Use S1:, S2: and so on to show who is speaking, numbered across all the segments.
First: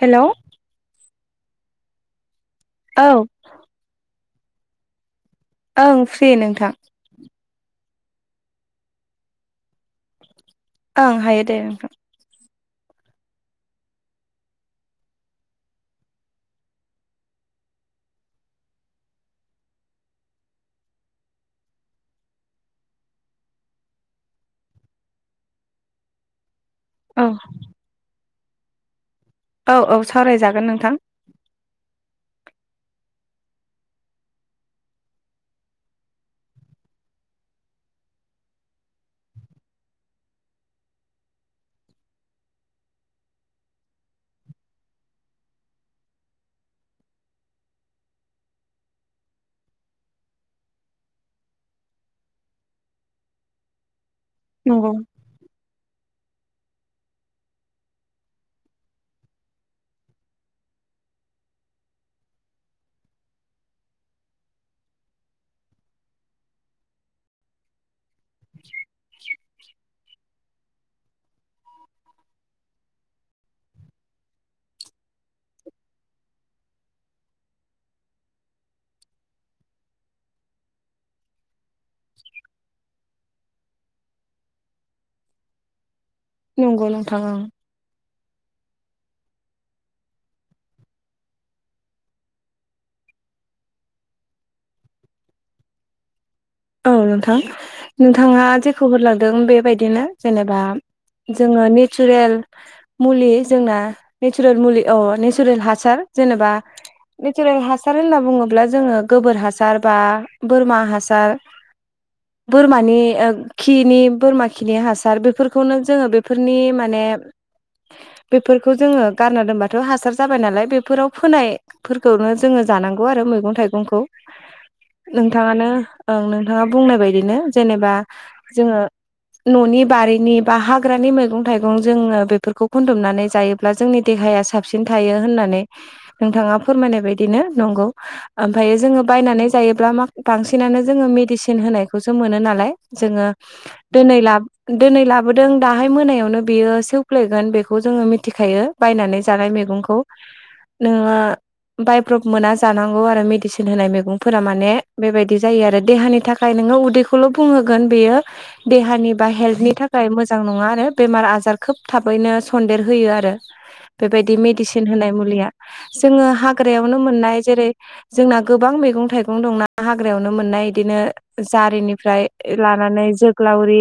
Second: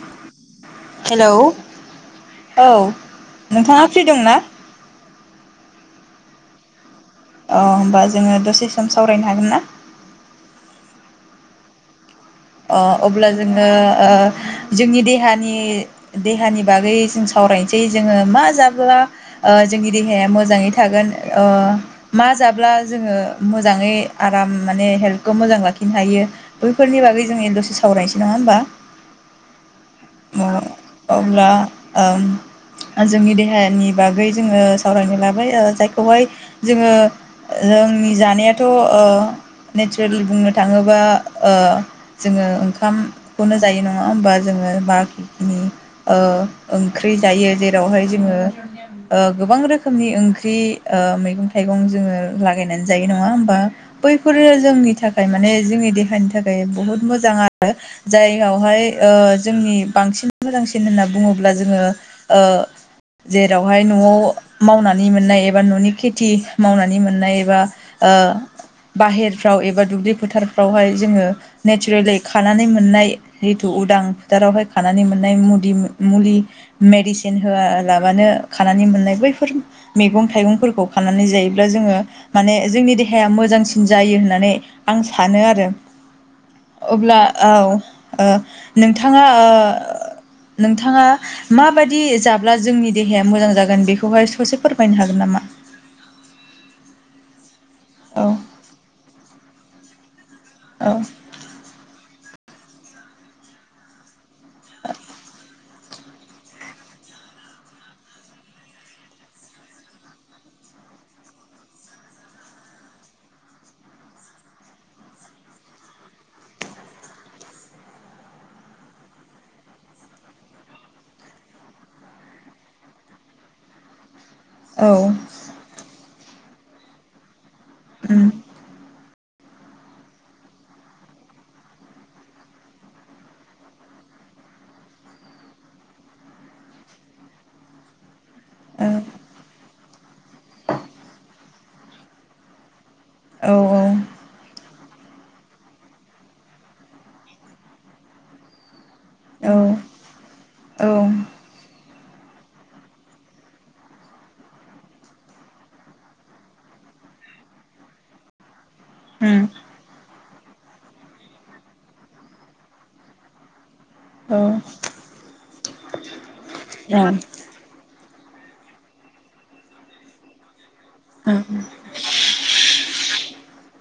S1: Hello
S2: hello औ नोंथाङा free दंना?
S1: ओं फ्रि नोंथां
S2: अ होमबा जोङो दसे सम सावरायनो हागोन ना?
S1: ओं हायो दे नोंथां
S2: अ अब्ला जोङो जोंनि देहानि देहानि बागै जों सावरायनोसै जोङो मा जाब्ला ओ जोंनि देहाया मोजाङै थागोन ओ मा जाब्ला जोङो मोजाङै आराम माने हेल्थखौ मोजां लाखिनो हायो बैफोर
S1: औ
S2: जों दसे सावरायनोसै नङा होमबा
S1: औ औ
S2: ओ
S1: सावरायजागोन नोंथां
S2: अब्ला ओम जोंनि देहानि बागै जोङो सावरायनो लाबाय ओ जायखौहाय जोङो जोंनि जानायाथ ओ नेचारेल बुंनो थाङोबा ओ जोङो ओंखामखौनो जायो नङा होमबा जोङो बा जिखिनि ओ ओंख्रि जायो जेरावहाय जोङो ओ गोबां रोखोमनि ओंख्रि ओ मैगं थाइगं जोङो लागायनानै जायो नङा होमबा बैफोरो
S1: नंगौ
S2: जोंनि थाखाय माने जोंनि देहानि थाखाय बहुद मोजां आरो जायावहाय ओ जोंनि बांसिन मोजांसिन होनना बुङोब्ला जोङो ओ जेरावहाय न'आव मावनानै मोननाय एबा न'नि खेथि मावनानै मोननाय एबा ओ बाहेरफ्राव एबा दुब्लि फोथारफ्रावहाय जोङो नेचारेलि खानानै मोननाय जितु उदां फोथारावहाय खानानै मोननाय मुदि मुलि मेडिसिन होआलाबानो खानानै मोननाय बैफोर मैगं थाइगंफोरखौ खानानै जायो ब्ला जोङो माने जोंनि देहाया मोजांसिन जायो होननानै आं सानो आरो
S1: नंगौ
S2: अब्ला
S1: नोंथां ओं
S2: औ ओ नोंथाङा ओ नोंथाङा माबायदि जाब्ला जोंनि देहाया मोजां जागोन बेखौहाय सासे फोरमायनो हागोन नामा
S1: औ नोंथां
S2: औ
S1: नोंथाङा जेखौ होनलांदों बेबायदिनो जेनेबा
S2: औ
S1: जोङो नेचुरेल मुलि जोंना नेचुरेल मुलि औ नेचुरेल हासार जेनेबा नेचारेल हासार होनना बुङोब्ला जोङो गोबोर हासार बा बोरमा हासार बोरमानि खिनि बोरमा खिनि हासार बेफोरखौनो जोङो बेफोरनि माने
S2: [inaudible]
S1: बेफोरखौ जोङो गारना दोनबाथ हासार जाबाय नालाय बेफोराव फोनाय फोरखौनो जोङो जानांगौ आरो मैगं थाइगंखौ
S2: औ
S1: नोंथाङानो ओं नोंथाङा बुंनाय बायदिनो जेनेबा
S2: उम
S1: जोङो न'नि बारिनि बा हाग्रानि मैगं थाइगं जोङो बेफोरखौ खुनथुमनानै जायो ब्ला जोंनि देहाया साबसिन थायो होननानै नोंथाङा फोरमायनाय बायदिनो नंगौ ओमफ्रायायो
S2: औ
S1: जोङो बायनानै जायोब्ला मा बांसिनानो जोङो मेदिसिन होनायखौसो मोनो नालाय जोङो
S2: औ
S1: दिनै लाब दिनै लाबोदों दाहाय मोनायावनो बियो सिवफ्लेगोन बेखौ जोङो मिथिखायो बायनानै जानाय
S2: औ
S1: मैगंखौ
S2: औ
S1: नोङा बायब्रब मोना जानांगौ आरो मेदिसिन होनाय मैगंफोरा माने बेबायदि जायो आरो देहानि थाखाय नोङो उदैखौल बुंहोगोन बेयो देहानि बा
S2: उम
S1: हेल्थनि था खाय मोजां नङा आरो बेमार आजार खोब थाबैनो सन्देर होयो आरो
S2: औ
S1: बेबायदि मेडिसिन होनाय मुलिया जोङो हाग्रायावनो मोननाय जेरै जोंना गोबां मैगं थाइगं दंना हाग्रायावनो मोननाय बिदिनो जारिनिफ्राय लानानै जो ग्लावरि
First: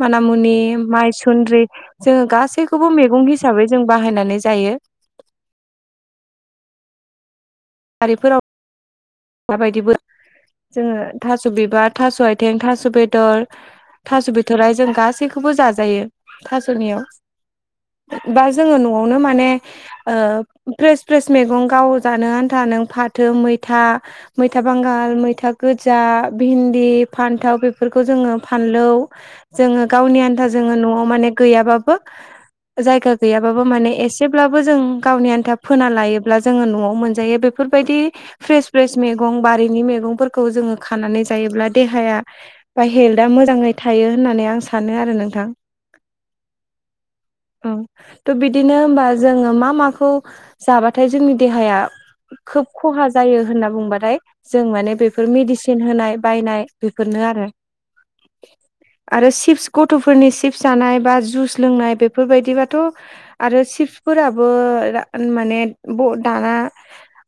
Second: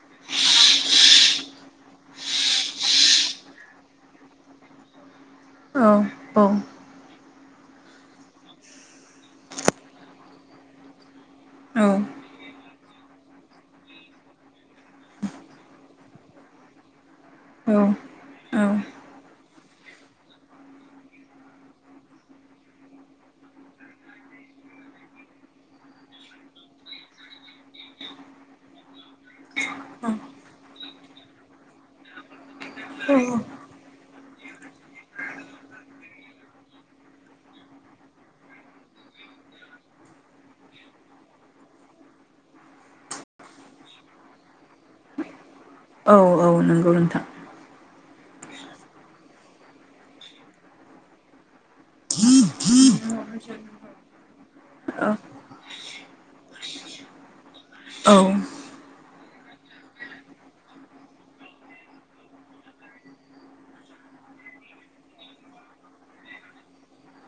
S1: मानामुनि माइसुन्द्रि जोङो गासैखौबो मैगं हिसाबै जों बाहायनानै जायो
S2: औ औ
S1: बारिफोराव दाबायदि बो जोङो थास बिबार थास आथिं थास बेदर थास बिथराय जों गासैखौबो जाजायो थासनियाव दा
S2: औ
S1: जोङो न'आवनो माने ओ फ्रेस फ्रेस मैगं गाव जानो आन्था नों फाथो मैथा मैथा बांगाल मैथा गोजा भिन्दि फान्थाव बेफोरखौ जोङो फानलौ जोङो गावनि आन्था जोङो न'आव माने गैयाबाबो जायगा गैयाबाबो माने एसेब्लाबो जों गावनि आन्था फोना लायोब्ला जोङो न'आव मोनजायो बे फोरबायदि फ्रेस फ्रेस मैगं बारिनि मैगंफोरखौ जोङो खानानै जायोब्ला देहाया बा हेल्था मोजाङै थायो होननानै आं सानो आरो नोंथां
S2: औ औ नंगौ नोंथां
S1: औ त' बिदिनो ओमबा जोङो मा माखौ जाबाथाय जोंनि देहाया खोब खहा जायो होनना बुंबाथाय जों माने
S2: औ
S1: बेफोर मेडिसिन होनाय बायनाय बेफोरनो आरो
S2: औ
S1: आरो सिप्स गथ'फोरनि सिप्स जानाय बा जुस लोंनाय बेफोरबायदिबाथ' आरो चिप्सफोराबो माने ब दाना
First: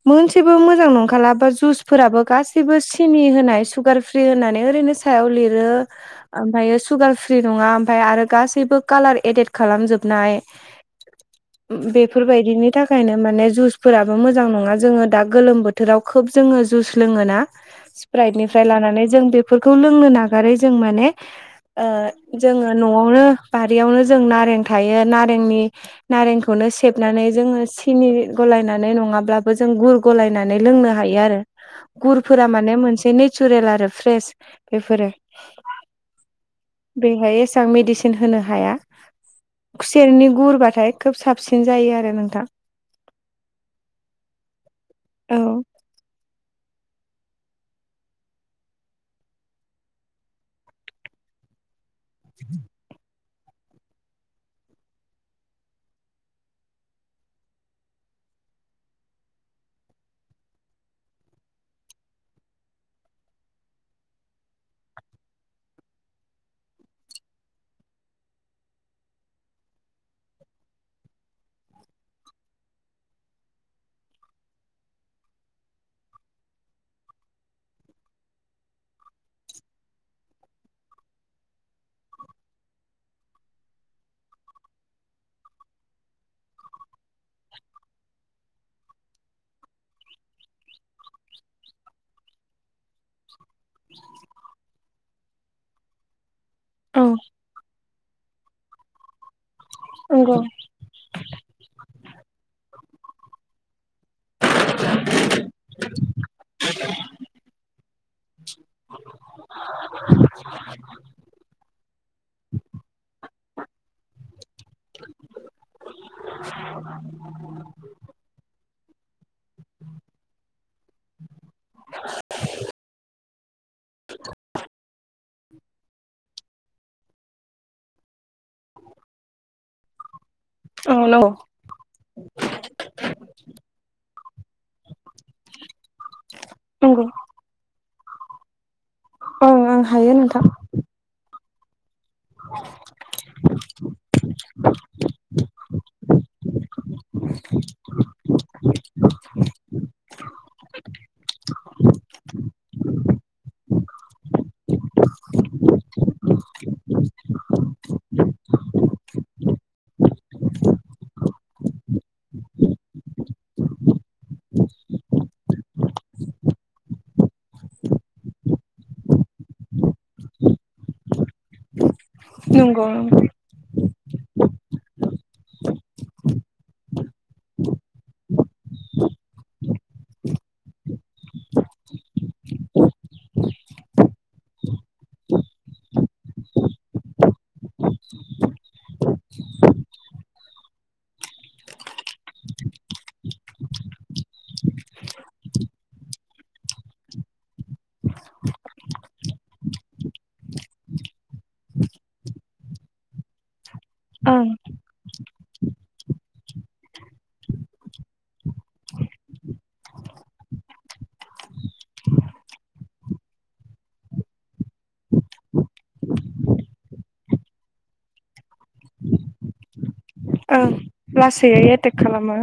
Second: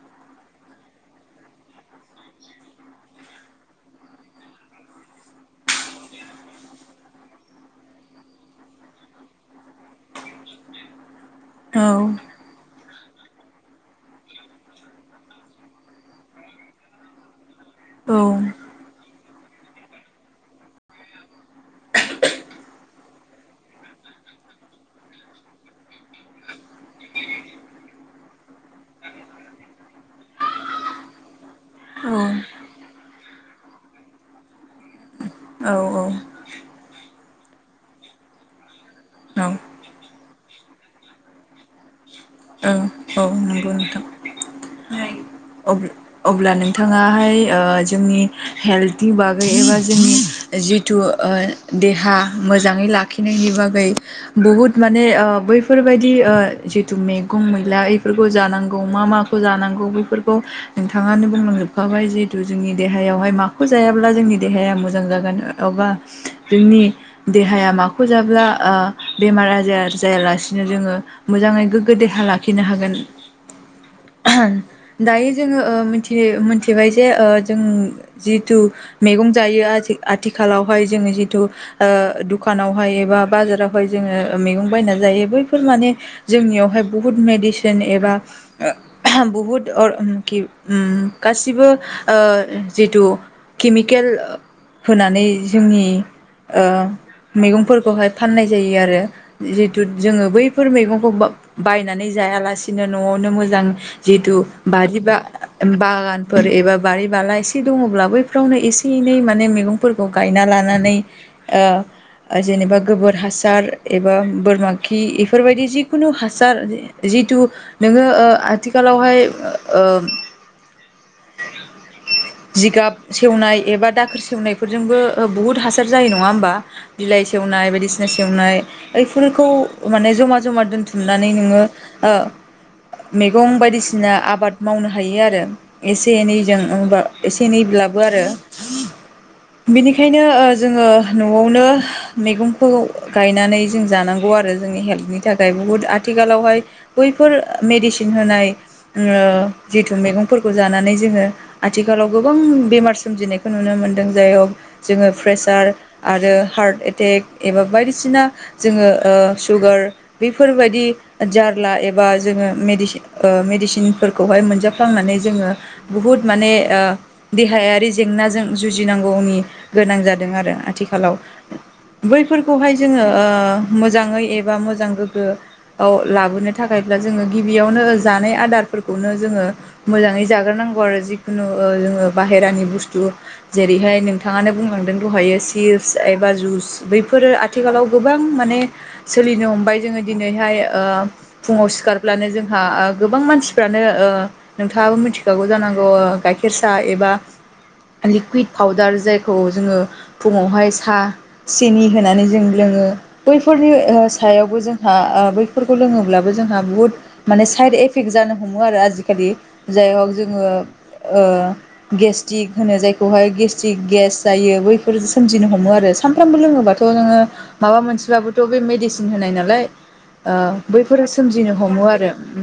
S1: मोनसेबो मोजां नं खालाबा जुसफोराबो गासैबो सिनि होनाय सुगार फ्रि होनानै ओरैनो सायाव लिरो ओमफ्राय सुगार फ्रि नङा ओमफ्राय आरो गासैबो कालार एडेट खालामजोबनाय
S2: [inaudible]
S1: बेफोरबायदिनि थाखायनो माने जुसफोराबो मोजां नङा जोङो दा गोलोम बो थोराव खोब जोङो जुस लोङोना
S2: औ
S1: स्प्राइदनिफ्राय लानानै जों बे बेफोरखौ लोंनो नागारै जों माने ओ जोङो न'वावनो बारियावनो जों नारें थायो नारेंनि नारेंखौनो सेबनानै जोङो सिनि गलायनानै नङाब्लाबो जों गुर गलायना माने लोंनो हायो आरो गुरफोरा माने मोनसे नेचारेल आरो फ्रेस बेफोरो
S2: औ औ
S1: बेहाय एसां मेडिसिन होनो हाया खुसेरनि गुरबाथाय खोब साबसिन जायो आरो नोंथां
S2: औ नंगौ नोंथां
S1: औ
S2: [unintelligible] अब्ला नोंथाङाहाय ओ जोंनि हेल्थनि बागै एबा जोंनि जितु ओ देहा मोजाङै लाखिनायनि बागै बुहुद माने ओ बैफोरबायदि ओ जिथु मैगं मैला इफोरखौ जानांगौ मा मा जानांगौ बैफोरखौ नोंथाङानो बुंलांजोबखाबाय जिहेतु जोंनि देहायावहाय माखौ जायाब्ला जोंनि देहाया मोजां जागोन अबा जोंनि देहाया माखौ जाब्ला ओ बेमार आजार जायालासिनो जोङो मोजाङै गोग्गो देहा लाखिनो हागोन दायो जोङो ओ मिथि मिथिबाय जे ओ जों जितु मैगं जायो आथिखालावहाय जोङो जितु ओ दुखानावहाय एबा बाजारावहाय जोङो मैगं बायना जायो बैफोर माने जोंनियावहाय बुहुत मेडिसिन एबा बुहुद अर किउ उम गासिबो ओ जितु केमिकेल होनानै जोंनि ओ
S1: औ
S2: मैगंफोरखौहाय फाननाय जायो आरो जिहेतु जोङो
S1: नंगौ
S2: बै फोर मैगंखौ बायनानै जायालासिनो न'वावनो मोजां जितु बारि बा बागानफोर एबा बारि बाला एसे दङब्ला बैफ्रावनो एसे एनै माने मैगं फोरखौ गायना लानानै ओ ओ जेनेबा गोबोर हासार एबा बोरमा खि इफोरबायदि जिखुनु हासार जिथु नोङो ओ आथिखालावहाय ओ [inaudible] जिगाब सेवनाय एबा दाखोर सेवनायफोरजोंबो ओ बुहुत हासार जायो नङा ओमबा बिलाइ सेवनाय बायदिसिना सेवनाय ओइफोरखौ माने जमा जमा
S1: औ नंगौ
S2: दोनथुमनानै नोङो ओ मेगं बायदिसिना आबाद मावनो हायो आरो। एसे एनैजों ओमबा
S1: नंगौ
S2: एसे एनैब्लाबो आरो।
S1: ओं आं हायो
S2: बेनिखायनो
S1: नोंथां
S2: ओ जोङो न'वावनो मैगंखौ गायनानै जों जानांगौ आरो जोंनि हेल्थनि थाखाय बुहुद आथिखालावहाय बैफोर मेडिसिन होनाय ओ जिथु मेगं फोरखौ जानानै जोङो आथिखालाव गोबां बेमार सोमजिनायखौ नुनो मोनदों जाय औ जोङो प्रेसार आरो हार्ट एटेक एबा बायदिसिना जोङो सुगार बेफोरबायदि जारला एबा जोङो मेदिसिन मेडिसिनफोरखौहाय मोनजाफ्लांनानै जोङो बुहुद माने देहायारि जेंनाजों जुजिनांगौनि गोनां जादों आरो आथिखालाव। बैफोरखौहाय
S1: नंगौ
S2: जोङो मोजाङै एबा मोजां गोग्गो लाबोनो थाखायब्ला जोङो गिबियावनो जानाय आदारफोरखौनो जोङो मोजाङै जाग्रोनांगौ आरो जिखुनु जोङो बाहेरानि बुस्थु जेरैहाय नोंथाङानो बुंलांदों दहायो चिप्स एबा जुस बैफोरो आथिखालाव गोबां माने सोलिनो हमबाय जोङो दिनैहाय फुङाव सिखारब्लानो जोंहा गोबां मानसिफ्रानो ओ नोंथाङाबो मिथिखागौ जानांगौ ओ गाइखेर साहा एबा लिकुइद पाउदार जायखौ जोङो फुङावहाय साहा सिनि होनानै जों लोङो। बैफोरनि
S1: ओं
S2: सायावबो जोंहा बैफोरखौ लोङोब्लाबो जोंहा बुहुद माने साइद एफेक्ट जानो हमो आरो आजिखालि जाय हक जोङो गेस्टिक होनो जायखौहाय गेस्ट्रिक गेस जायो बैफोर सोमजिनो हमो आरो। सानफ्रामबो लोङोब्लाथ' थ' नोङो माबा मोनसेबाबोथ' बे मेडिसिन होनाय नालाय
S1: ओं
S2: बैफोरो सोमजिनो
S1: लासैयै
S2: हमो
S1: एटेक
S2: आरो
S1: खालामो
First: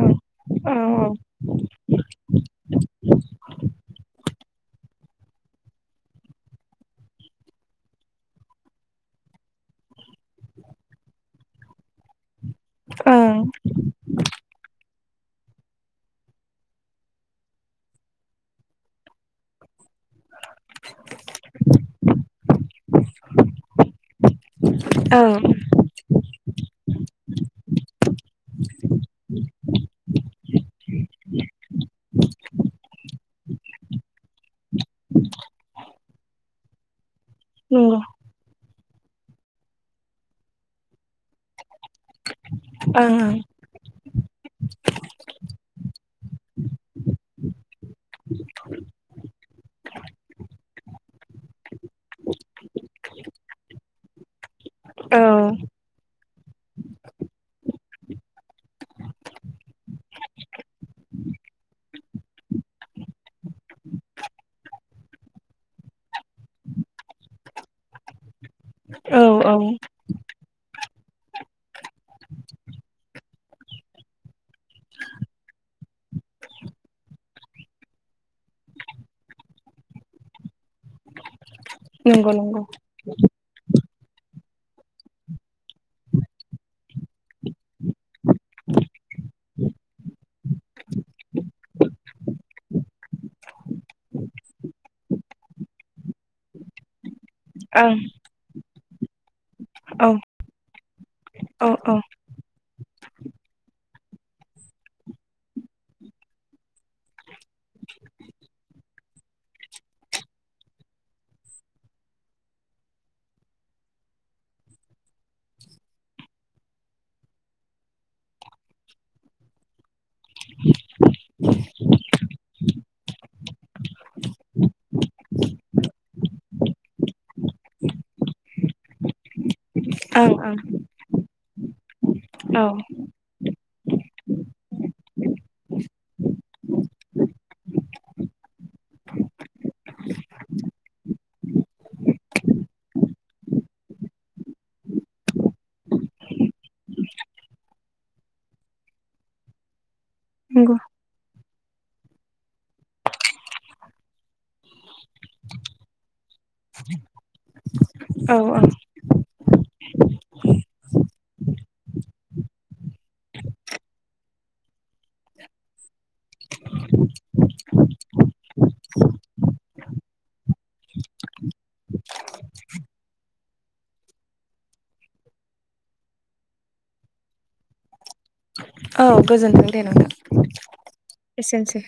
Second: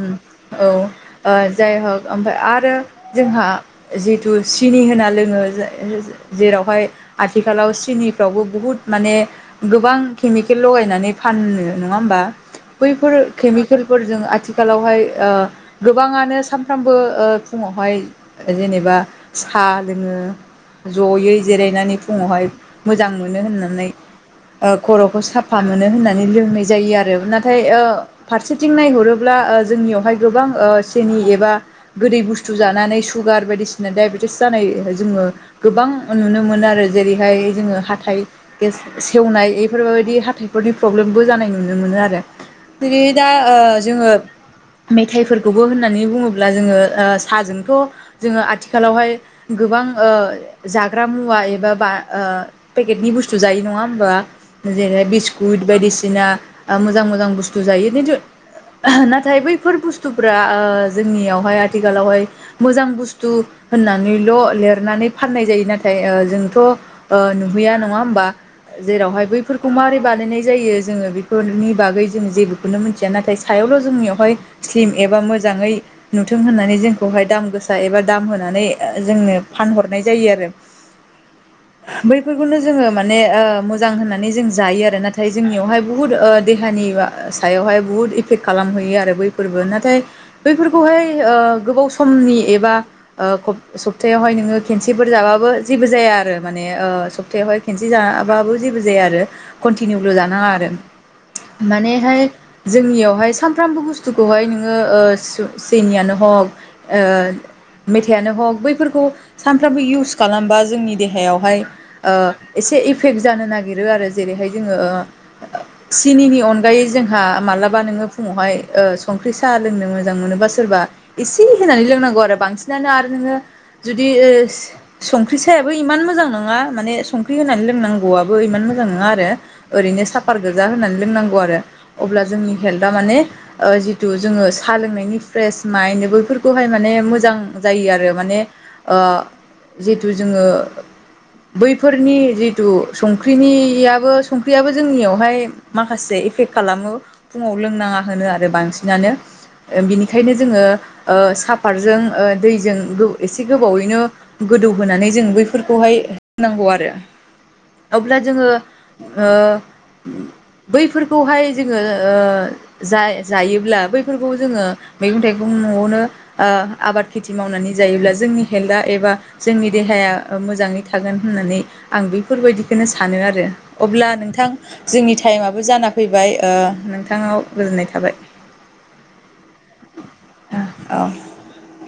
S2: औ जाय हक ओमफाय आरो जोंहा जिथु सिनि होना लोङो जेरावहाय आथिखालाव सिनिफ्रावबो बुहुत माने गोबां केमिकेल लगायनानै फानो नङा होमबा। बैफोर
S1: ओं
S2: केमिकेलफोरजों आथिखालावहाय गोबाङानो सा सानफ्रामबो फुङावहाय जेनेबा साहा लोङो। जयै जिरायनानै फुङावहाय मोजां मोनो होननानै खर'खौ
S1: ओं
S2: साफा मोनो होननानै लोंनाय जायो आरो। नाथाय फारसेथिं नायहरोब्ला ओ जोंनियावहाय गोबां ओ सेनि एबा गोदै बुस्थु जानानै सुगार बायदिसिना डाइबेटिस जानाय जोङो गोबां नुनो मोनो आरो जेरैहाय जोङो
S1: नंगौ
S2: हाथाइ गेस सेवनाय बेफोरबायदि हाथाइफोरनि प्रब्लेमबो जानाय नुनो मोनो आरो। जेरै
S1: ओं
S2: दा जोङो ओ मेथाइफोरखौबो होननानै बुङोब्ला ब्ला जोङो ओ साहाजोंथ' जोङो आथिखालावहाय गोबां ओ जाग्रा मुवा एबा पेकेटनि बुस्थु जायो नङा होमबा। जेरै
S1: ओं
S2: बिस्कुट बायदिसिना मोजां मोजां बुस्थु जायो खिन्थु नाथाय बैफोर बुस्थुफ्रा जोंनियावहाय आथिखालावहाय मोजां बुस्थु होननानैल' लिरनानै फाननाय जायो। नाथाय जोंथ' ओ नुहैया नङा होमबा।
S1: औ
S2: जेरावहाय
S1: औ
S2: बैफोरखौ मारै बानायनाय जायो जोङो बेफोरनि बागै जोङो जेबो खौनो मिथिया नाथाय सायावल' जोंनियावहाय स्लिम एबा मोजाङै नुथों होननानै जोंखौहाय दाम गोसा एबा दाम होनानै जोंनो फानहरनाय जायो आरो।
S1: नंगौ
S2: बैफोरखौनो
S1: नंगौ
S2: जोङो माने मोजां होननानै जों जायो आरो नाथाय जोंनियावहाय बुहुत देहानि सायावहाय बहुत खालामहैयो आरो बैफोरबो नाथाय बैफोरखौहाय ओ गोबाव समनि एबा सप्तायावहाय नोङो खेनसेफोर जाबाबो जेबो जाया आरो माने थायावहाय खेनसे
S1: ओं
S2: जाबाबो जेबो जाया आरो
S1: औ
S2: कनटिनिउल' जानाङा आरो
S1: औ औ ओं
S2: मानेहाय जोंनियावहाय सानफ्रामबो बुस्थुखौहाय नोङो सैमायानो हक ओ मेथाइयानो हग बैफोरखौ सानफ्रामबो इउस खालामबा जोंनि देहायावहाय ओ एसे इफेक्ट जानो नागिरो आरो जेरैहाय जोङो ओ सिनिनि अनगायै जोंहा मालाबा नोङो फुङावहाय संख्रि साहा लोंनो मोजां मोनोबा सोरबा इसे होनानै लोंनांगौ आरो बांसिनानो आरो नोङो जुदि संख्रि सायाबो इमान मोजां नङा माने संख्रि होनानै लोंनांगौआबो इमान मोजां नङा आरो ओरैनो
S1: ओं
S2: सापाद गोजा होनानै लोंनांगौ आरो अब्ला जोंनि
S1: औ
S2: हेल्था माने ओ जिथु जोङो साहा लोंनायनि फ्रेस माइन्द बैफोरखौहाय माने मोजां जायो आरो माने जिहेथु जोङो बैफोरनि जितु संख्रिनियाबो संख्रियाबो जोंनियावहाय माखासे इफेक्ट खालामो फुङाव लोंनाङा होनो आरो बांसिनानो ओ बिनि खायनो जोङो
S1: नंगौ
S2: ओ साफातजों ओ दैजों एसे गोबावैनो गोदौहोनानै जों बैफोरखौहाय होनांगौ आरो अब्ला
S1: औ
S2: जोङो
S1: औ
S2: ओ बैफोरखौहाय जोङो ओ जाय जायोब्ला बैफोरखौ जोङो मैगं-थाइगं न'आवनो ओ आबाद खेथि मावनानै जायोब्ला जोंनि हेल्था एबा जोंनि देहाया मोजाङै थागोन होननानै आं बेफोरबायदिखौनो सानो आरो अब्ला नोंथां जोंनि टाइमाबबो जाना फैबाय नोंथाङाव गोजोननाय थाबाय
S1: औ गोजोनथों दे नोथां
S2: औ
S1: एसेनोसै